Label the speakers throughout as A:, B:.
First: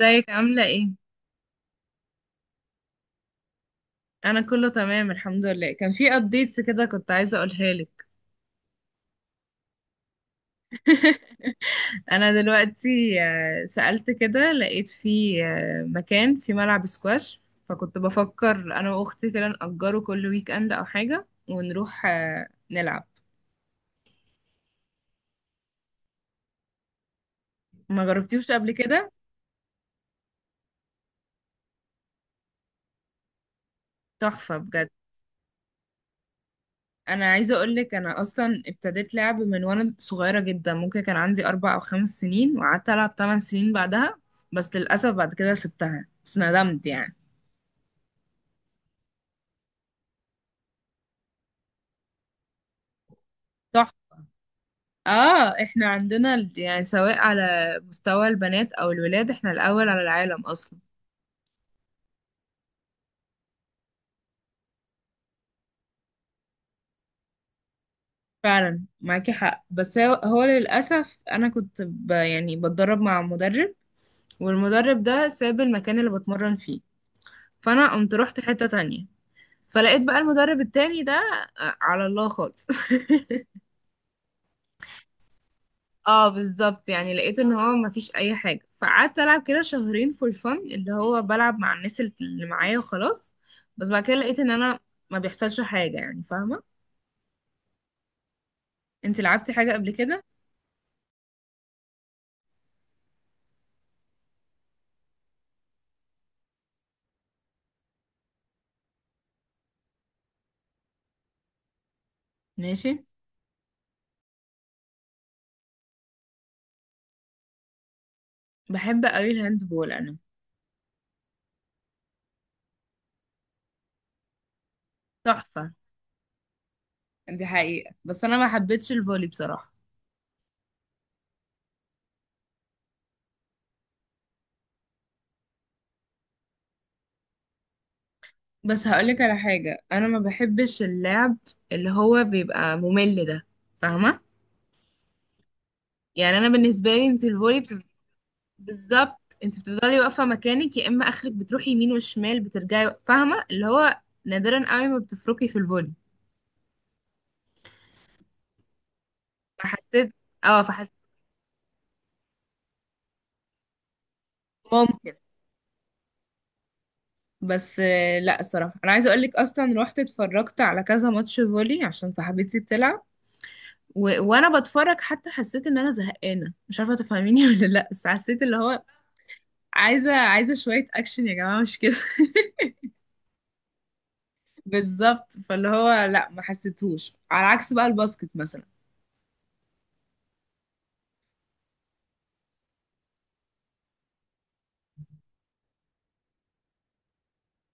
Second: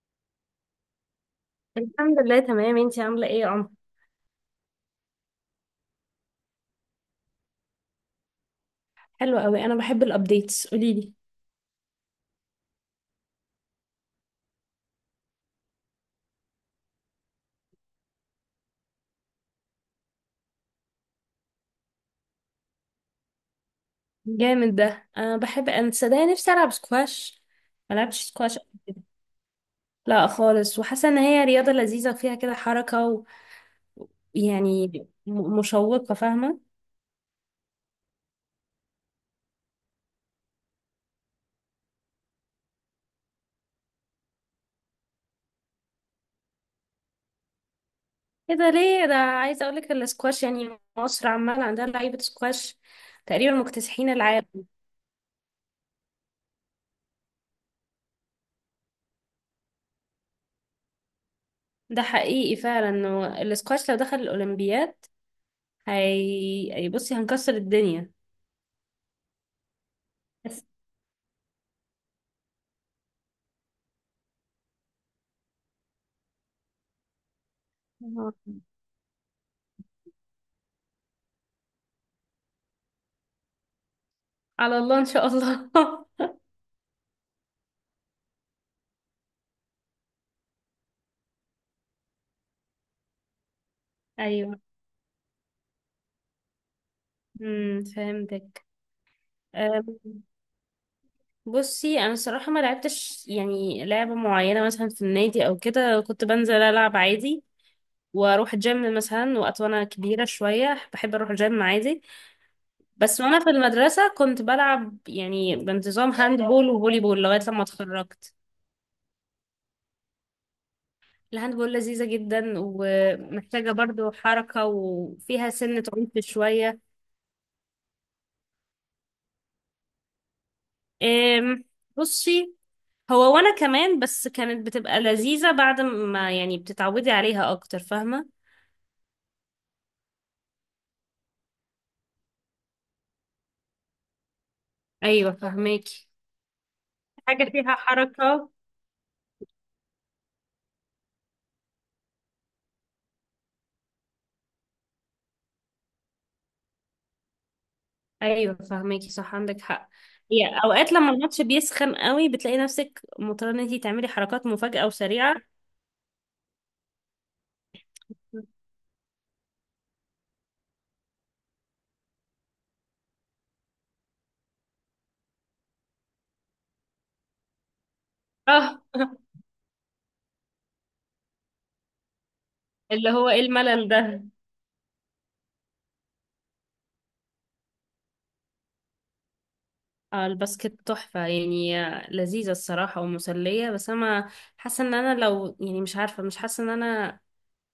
A: ازيك عاملة ايه؟
B: الحمد لله تمام. انتي عاملة ايه يا عمر؟
A: أنا كله تمام الحمد لله. كان في updates كده كنت عايزة أقولها لك.
B: حلو قوي، انا بحب الابديتس، قولي لي.
A: أنا دلوقتي سألت كده لقيت في مكان، في ملعب سكواش، فكنت بفكر أنا وأختي كده نأجره كل ويك أند أو حاجة ونروح نلعب.
B: جامد ده، انا بحب، انا صدقني نفسي العب سكواش. ما
A: ما
B: لعبتش
A: جربتيوش
B: سكواش قبل
A: قبل
B: كده.
A: كده؟
B: لا خالص، وحاسه ان هي رياضه لذيذه وفيها كده حركه
A: تحفة بجد.
B: ويعني مشوقه، فاهمه.
A: أنا عايزة أقولك، أنا أصلا ابتديت لعب من وأنا صغيرة جدا، ممكن كان عندي 4 أو 5 سنين، وقعدت ألعب 8 سنين بعدها. بس للأسف بعد كده سبتها، بس ندمت يعني.
B: ايه ده؟ ليه ده؟ عايزه اقول لك السكواش، يعني مصر عمال عندها لعيبه سكواش تقريبا مكتسحين العالم.
A: اه احنا عندنا يعني سواء على مستوى البنات او الولاد احنا الاول على العالم اصلا.
B: ده حقيقي فعلا، انه السكواش لو دخل الاولمبياد، بصي هنكسر الدنيا.
A: فعلا معاكي حق، بس هو للاسف انا كنت يعني بتدرب مع مدرب، والمدرب ده ساب المكان اللي بتمرن فيه، فانا قمت
B: بس
A: رحت حتة تانية. فلقيت بقى المدرب التاني ده على الله خالص
B: على الله ان شاء الله.
A: اه بالظبط، يعني لقيت ان هو مفيش اي حاجه، فقعدت العب كده شهرين فور فن، اللي هو بلعب مع الناس اللي معايا وخلاص. بس بعد كده لقيت ان
B: ايوه.
A: انا ما بيحصلش حاجه، يعني فاهمه.
B: فهمتك.
A: انت لعبتي حاجه قبل
B: أم،
A: كده؟
B: بصي انا الصراحه ما لعبتش يعني لعبه معينه مثلا في النادي او كده، كنت بنزل العب عادي واروح الجيم مثلا وقت. وانا كبيره شويه بحب اروح الجيم عادي.
A: ماشي.
B: بس وانا في المدرسه كنت بلعب يعني بانتظام هاند بول وفولي بول لغايه لما اتخرجت.
A: بحب قوي الهاند بول انا.
B: الهاند بول لذيذه جدا ومحتاجه برضو حركه وفيها
A: تحفه.
B: سنه عنف شويه.
A: دي حقيقه، بس انا ما حبيتش الفولي بصراحه.
B: أم، بصي، هو وانا كمان، بس كانت بتبقى لذيذة بعد ما يعني بتتعودي عليها اكتر، فاهمة.
A: بس هقولك على حاجه، انا ما بحبش اللعب اللي هو بيبقى ممل ده. فاهمه.
B: ايوه فاهماكي.
A: يعني انا بالنسبه لي انت
B: حاجة
A: الفولي
B: فيها حركة.
A: بالظبط، انت بتفضلي واقفه مكانك، يا اما اخرك بتروحي يمين وشمال بترجعي، فاهمه اللي هو نادرا قوي ما بتفركي في الفولي.
B: ايوه فاهماكي، صح عندك حق.
A: فحسيت.
B: هي
A: اه فحسيت
B: اوقات لما الماتش بيسخن قوي بتلاقي نفسك مضطرة ان انتي تعملي حركات مفاجئة
A: ممكن.
B: وسريعة.
A: بس لا الصراحه، انا عايزه اقول لك اصلا رحت اتفرجت على كذا ماتش فولي عشان صاحبتي بتلعب. وانا بتفرج حتى حسيت ان انا زهقانه، مش عارفه تفهميني ولا لا. بس حسيت اللي
B: اه.
A: هو عايزه شويه اكشن يا جماعه، مش كده؟
B: اللي هو ايه الملل ده.
A: بالظبط، فاللي هو لا ما حسيتهوش، على عكس بقى الباسكت مثلا.
B: اه، الباسكت تحفة يعني، لذيذة الصراحة ومسلية. بس انا حاسة ان انا، لو يعني مش عارفة، مش حاسة ان انا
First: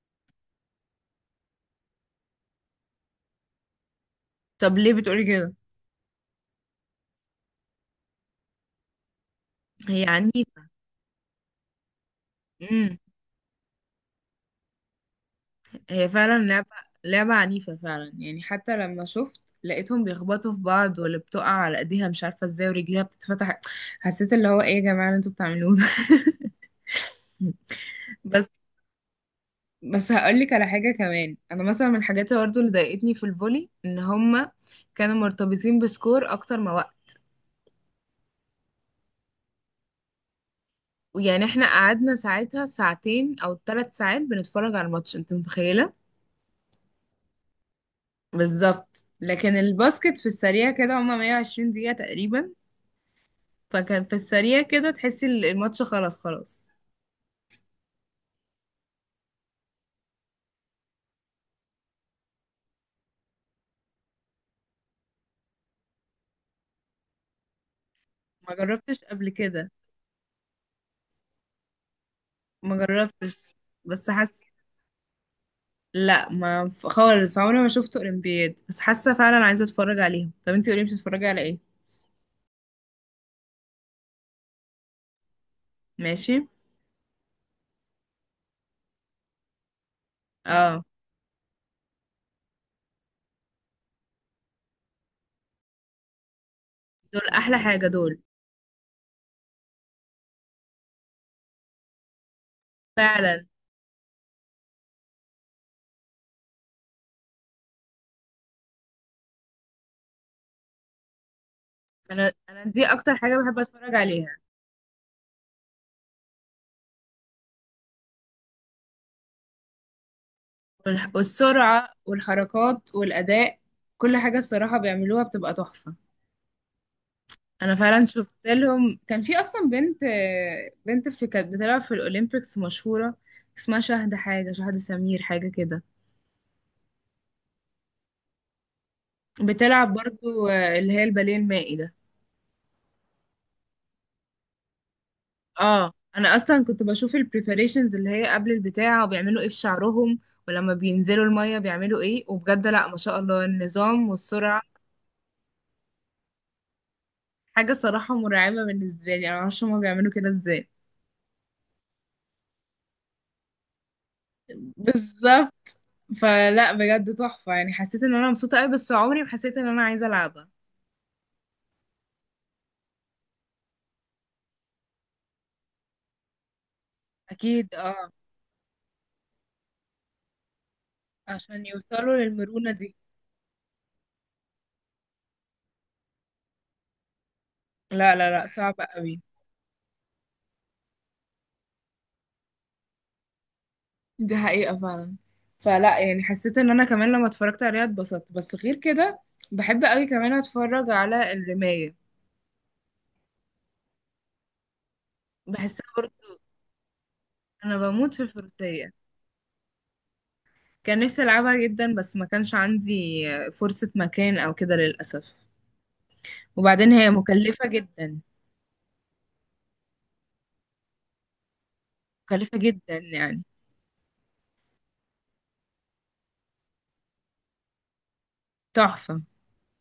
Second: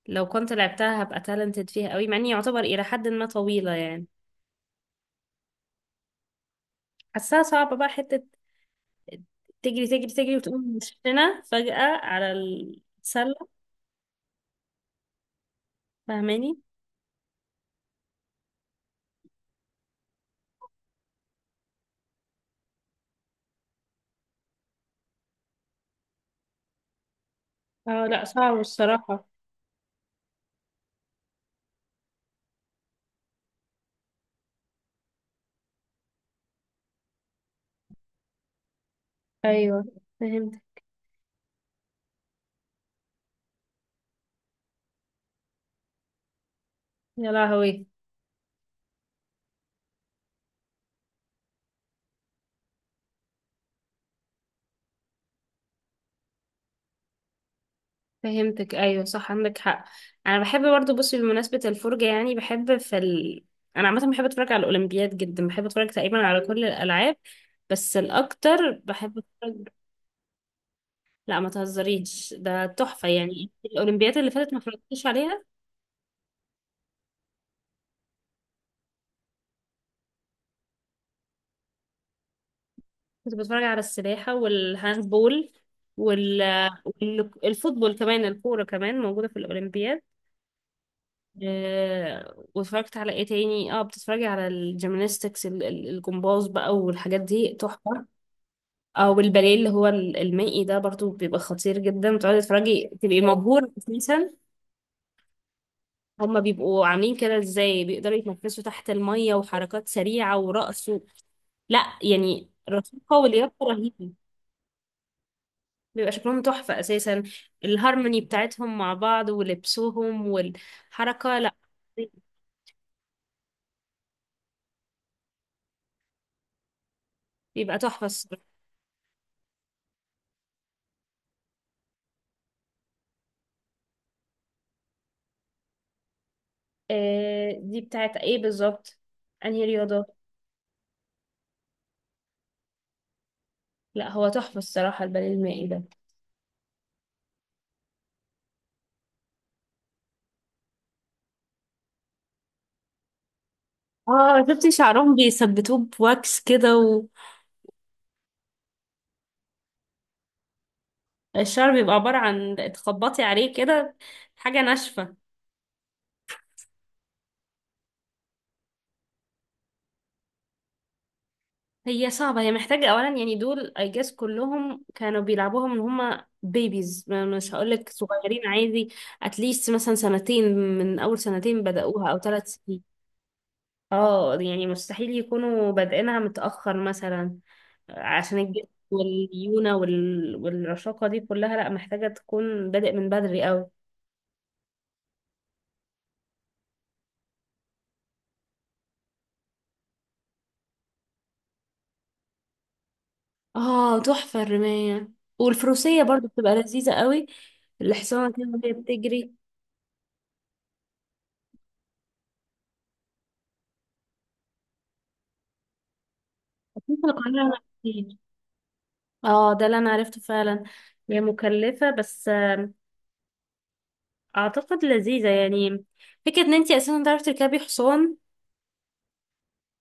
B: لو كنت لعبتها هبقى تالنتد فيها قوي، مع اني يعتبر الى حد ما طويلة يعني.
A: طب ليه بتقولي كده؟
B: حاساها صعبة بقى، حتة تجري
A: هي
B: تجري تجري
A: عنيفة.
B: وتقوم مشينا فجأة على
A: امم.
B: السلة،
A: هي فعلا
B: فاهماني.
A: لعبة. لعبة عنيفة فعلا يعني، حتى لما شفت لقيتهم بيخبطوا في بعض، واللي بتقع على ايديها مش عارفة ازاي ورجليها بتتفتح. حسيت اللي هو ايه يا جماعة اللي انتوا بتعملوه ده؟
B: اه لا،
A: بس.
B: صعب الصراحة.
A: بس هقولك على حاجة كمان، أنا مثلا من الحاجات اللي برضه اللي ضايقتني في الفولي إن هما كانوا مرتبطين بسكور أكتر ما وقت.
B: ايوه فهمتك.
A: يعني احنا قعدنا ساعتها ساعتين أو 3 ساعات بنتفرج على الماتش، أنت متخيلة؟
B: يا لهوي.
A: بالظبط. لكن الباسكت في السريع كده هما 120 دقيقة تقريبا، فكان في السريع كده تحسي الماتش خلاص خلاص.
B: فهمتك، ايوه صح عندك حق. انا بحب برضو، بصي، بمناسبة الفرجة، يعني بحب في انا عامة بحب اتفرج على الاولمبياد جدا، بحب اتفرج تقريبا على كل الالعاب، بس
A: ما
B: الاكتر
A: جربتش
B: بحب
A: قبل
B: اتفرج.
A: كده.
B: لا ما تهزريش، ده
A: ما
B: تحفة يعني.
A: جربتش. بس
B: الأولمبياد اللي
A: حاسه.
B: فاتت ما اتفرجتش عليها.
A: لا ما ف- خالص، عمري ما شفت اولمبياد، بس حاسه فعلا عايزه اتفرج عليهم. طب انتي قولي بتتفرجي على ايه؟
B: كنت بتفرج على السباحة والهاندبول وال
A: ماشي.
B: والفوتبول كمان، الكورة كمان موجودة في الأولمبياد.
A: اه.
B: واتفرجت على ايه تاني؟ اه، بتتفرجي على الجيمناستكس، الجمباز بقى، والحاجات
A: دول
B: دي
A: احلى حاجه
B: تحفة.
A: دول،
B: او الباليه اللي هو المائي ده، برضو بيبقى خطير جدا، بتقعدي تتفرجي تبقي
A: فعلا.
B: مبهورة اساسا. هما بيبقوا عاملين كده ازاي؟ بيقدروا يتنفسوا تحت المية وحركات سريعة ورقص. لا
A: انا
B: يعني
A: انا دي اكتر
B: رشاقة
A: حاجه
B: ولياقة
A: بحب اتفرج
B: رهيبة.
A: عليها.
B: بيبقى شكلهم تحفة أساسا، الهارموني بتاعتهم مع بعض ولبسهم والحركة، لا
A: والسرعه والحركات والاداء، كل حاجه الصراحه بيعملوها بتبقى تحفه. انا
B: بيبقى
A: فعلا
B: تحفة
A: شفت
B: الصراحة.
A: لهم، كان في اصلا بنت. بنت في كانت بتلعب في الاولمبيكس مشهوره، اسمها شهد حاجه، شهد سمير حاجه كده.
B: آه، دي بتاعت ايه بالظبط؟ انهي
A: بتلعب
B: رياضة؟
A: برضو اللي هي الباليه المائي ده.
B: لا هو تحفة الصراحة الباليه المائي ده.
A: اه انا اصلا كنت بشوف البريباريشنز اللي هي قبل البتاع، وبيعملوا ايه في شعرهم ولما بينزلوا الميه بيعملوا ايه، وبجد لا ما شاء الله النظام
B: اه
A: والسرعه.
B: شفتي شعرهم بيثبتوه بواكس كده،
A: حاجه صراحه مرعبه بالنسبه لي، انا معرفش هما بيعملوا كده ازاي.
B: والشعر بيبقى عبارة عن تخبطي عليه كده، حاجة ناشفة.
A: بالظبط. فلا بجد تحفة، يعني حسيت ان انا مبسوطة قوي، بس عمري ما حسيت ان انا عايزة العبها.
B: هي صعبة، هي محتاجة أولا يعني، دول I guess كلهم كانوا بيلعبوها من هما بيبيز، مش
A: اكيد
B: هقولك
A: اه.
B: صغيرين عادي. اتليست مثلا 2 سنين، من أول 2 سنين
A: عشان
B: بدأوها،
A: يوصلوا
B: أو ثلاث
A: للمرونة
B: سنين
A: دي.
B: اه يعني مستحيل يكونوا بادئينها متأخر مثلا.
A: لا لا
B: عشان
A: لا،
B: الجسم
A: صعبة قوي.
B: والليونة والرشاقة دي كلها، لأ محتاجة تكون بادئ من بدري أوي.
A: دي حقيقة فعلا. فلا يعني حسيت ان انا كمان لما اتفرجت عليها اتبسطت، بس غير كده بحب قوي كمان اتفرج على الرماية.
B: اه تحفة الرماية.
A: بحسها
B: والفروسية برضو
A: برضه.
B: بتبقى لذيذة قوي،
A: انا بموت في
B: الحصانة كده وهي
A: الفروسية.
B: بتجري
A: كان نفسي العبها جدا، بس ما كانش عندي فرصة مكان او كده للأسف. وبعدين
B: في
A: هي
B: القناة.
A: مكلفة جدا.
B: اه ده اللي انا عرفته فعلا، هي مكلفة، بس
A: مكلفة جدا يعني.
B: اعتقد لذيذة يعني. فكرة ان انتي اساسا تعرفي تركبي حصان،
A: تحفة.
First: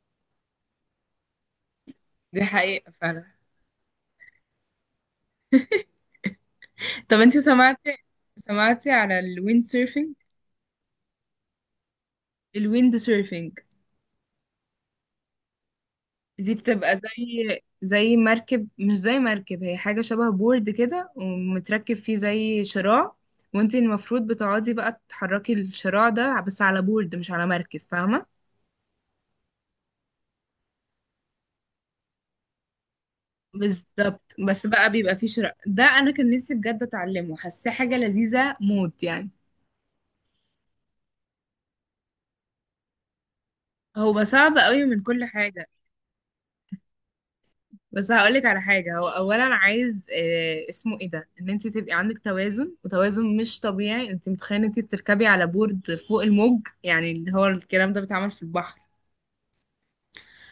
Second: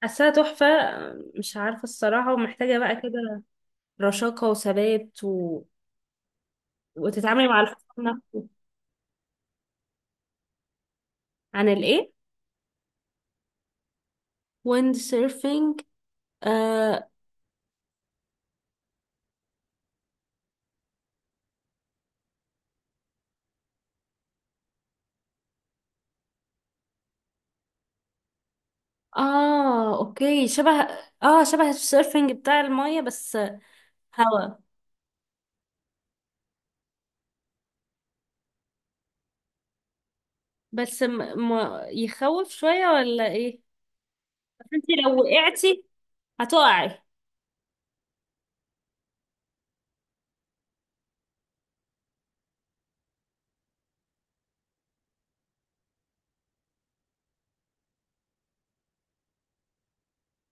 B: حاساها تحفة. مش عارفة الصراحة،
A: دي
B: ومحتاجة
A: حقيقة
B: بقى
A: فعلا.
B: كده رشاقة وثبات
A: طب انت
B: وتتعاملي مع
A: سمعتي؟
B: الحصان نفسه.
A: سمعتي على الويند سيرفينج؟
B: عن الايه؟
A: الويند سيرفينج
B: ويند سيرفينج.
A: دي بتبقى
B: آه.
A: زي مركب، مش زي مركب، هي حاجة شبه بورد كده ومتركب فيه زي شراع. وانت المفروض بتقعدي بقى تحركي الشراع ده بس على بورد مش على مركب، فاهمة؟
B: اه اوكي، شبه، اه شبه السيرفينج بتاع المية، بس
A: بالظبط.
B: هوا.
A: بس بقى بيبقى فيه شراع ده، انا كان نفسي بجد اتعلمه، حاساه حاجة لذيذة موت يعني.
B: بس يخوف شوية ولا ايه؟
A: هو صعب
B: بس
A: قوي
B: انتي
A: من
B: لو
A: كل حاجة.
B: وقعتي، هتقعي.
A: بس هقولك على حاجة، هو أولا عايز اسمه ايه ده، ان انت تبقي عندك توازن، وتوازن مش طبيعي. انت متخيلة انت بتركبي على بورد فوق الموج، يعني اللي هو الكلام ده بيتعمل في البحر.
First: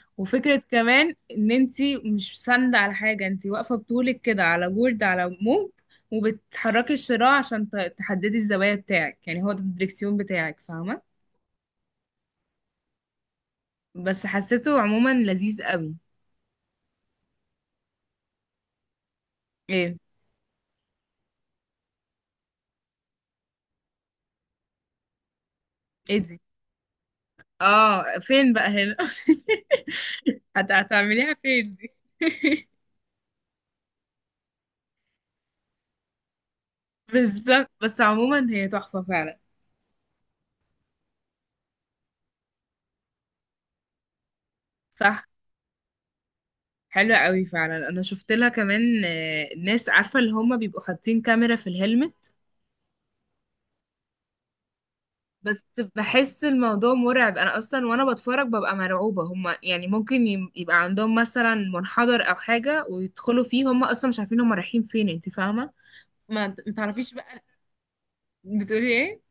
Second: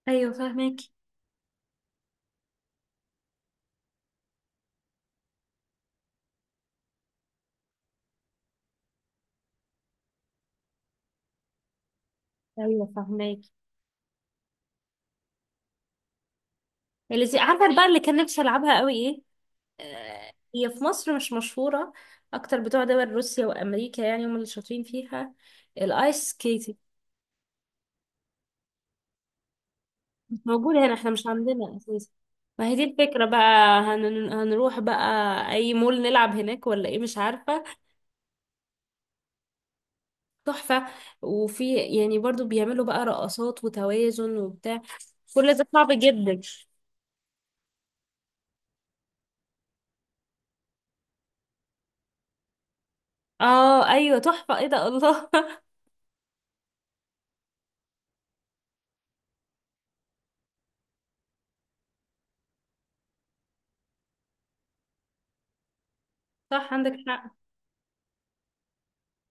B: ايوه
A: وفكرة
B: فاهمك.
A: كمان ان انت مش ساندة على حاجة، انت واقفة بطولك كده على بورد على موج، وبتحركي الشراع عشان تحددي الزوايا بتاعك، يعني هو ده الدريكسيون بتاعك، فاهمة؟
B: ايوه فهماك.
A: بس حسيته عموما لذيذ قوي.
B: عارفه بقى اللي كان نفسي العبها قوي ايه؟
A: ايه؟
B: هي في مصر مش مشهوره، اكتر بتوع دول روسيا وامريكا يعني، هم اللي شاطرين فيها. الايس
A: ايه دي؟
B: سكيتنج.
A: اه فين بقى هنا؟
B: مش موجوده هنا، احنا مش
A: هتعمليها فين
B: عندنا
A: دي؟
B: اساسا. ما هي دي الفكره بقى، هنروح بقى اي مول نلعب هناك ولا ايه، مش عارفه.
A: بالظبط، بس عموما هي تحفة فعلا.
B: تحفه. وفي يعني برضو بيعملوا بقى رقصات وتوازن وبتاع،
A: صح.
B: كل ده صعب جدا.
A: حلوة قوي فعلا، انا شفت لها كمان ناس عارفة اللي هما بيبقوا حاطين كاميرا في الهلمت.
B: اه ايوه تحفه، ايه ده، الله.
A: بس بحس الموضوع مرعب، انا اصلا وانا بتفرج ببقى مرعوبة. هما يعني ممكن يبقى عندهم مثلا منحدر او حاجة ويدخلوا فيه، هما اصلا مش عارفين هما رايحين فين، انت فاهمة؟
B: صح
A: ما
B: عندك
A: تعرفيش
B: حق.
A: بقى. بتقولي ايه؟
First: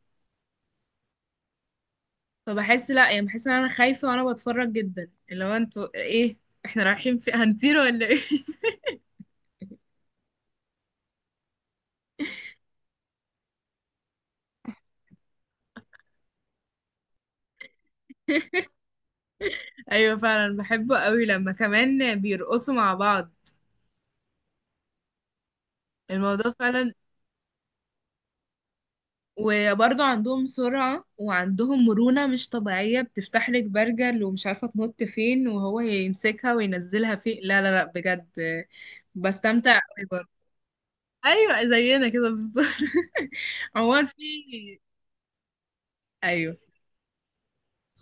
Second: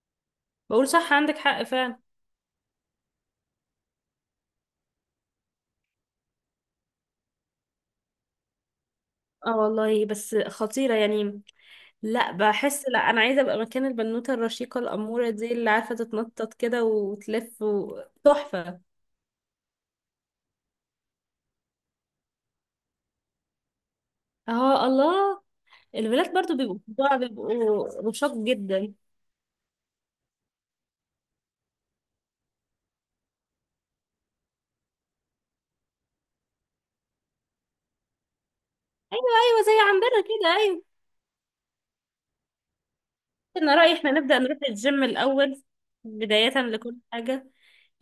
B: بقول صح عندك حق فعلا.
A: فبحس لا، يعني بحس ان انا خايفة وانا بتفرج جدا، اللي هو انتوا ايه؟ احنا رايحين في هنطير ولا ايه؟
B: اه والله، بس خطيرة يعني. لا بحس، لا انا عايزة ابقى مكان البنوتة الرشيقة الأمورة دي، اللي عارفة تتنطط كده وتلف تحفة.
A: ايوه فعلا. بحبه قوي لما كمان بيرقصوا مع بعض.
B: اه الله. الولاد
A: الموضوع
B: برضو
A: فعلا.
B: بيبقوا رشاق جدا، ايوه.
A: وبرضه عندهم سرعة وعندهم مرونة مش طبيعية، بتفتح لك برجل ومش عارفة تنط فين، وهو يمسكها وينزلها فين، لا لا لا بجد.
B: ايوه زي
A: بستمتع قوي
B: عندنا
A: برضه.
B: كده، ايوه.
A: ايوه زينا كده بالظبط.
B: انا رأيي
A: عموما
B: احنا
A: في.
B: نبدأ نروح الجيم الأول، بداية
A: ايوه.
B: لكل حاجة.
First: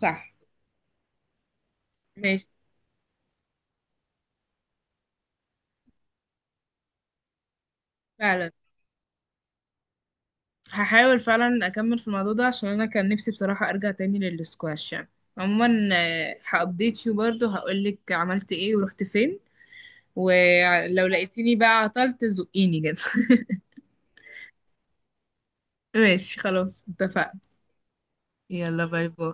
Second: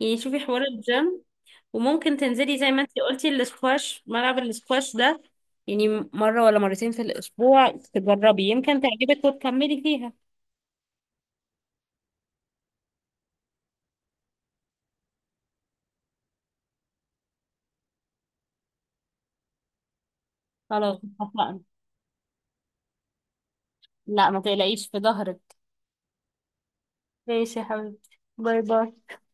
B: يعني شوفي حوار الجيم، وممكن
A: ماشي.
B: تنزلي زي ما انتي قلتي الاسكواش، ملعب الاسكواش ده، يعني مرة ولا 2 مرة في الأسبوع تجربي،
A: فعلا.
B: يمكن تعجبك وتكملي فيها.
A: هحاول فعلا اكمل في الموضوع ده عشان انا كان نفسي بصراحة ارجع تاني للسكواش يعني. عموما هابديت يو برضه هقولك عملت ايه ورحت فين.
B: خلاص
A: ولو لقيتيني
B: اتفقنا.
A: بقى عطلت زقيني كده.
B: لا ما تقلقيش في ظهرك.
A: ماشي خلاص اتفقنا.
B: ماشي يا حبيبتي، باي
A: يلا
B: باي.
A: باي باي.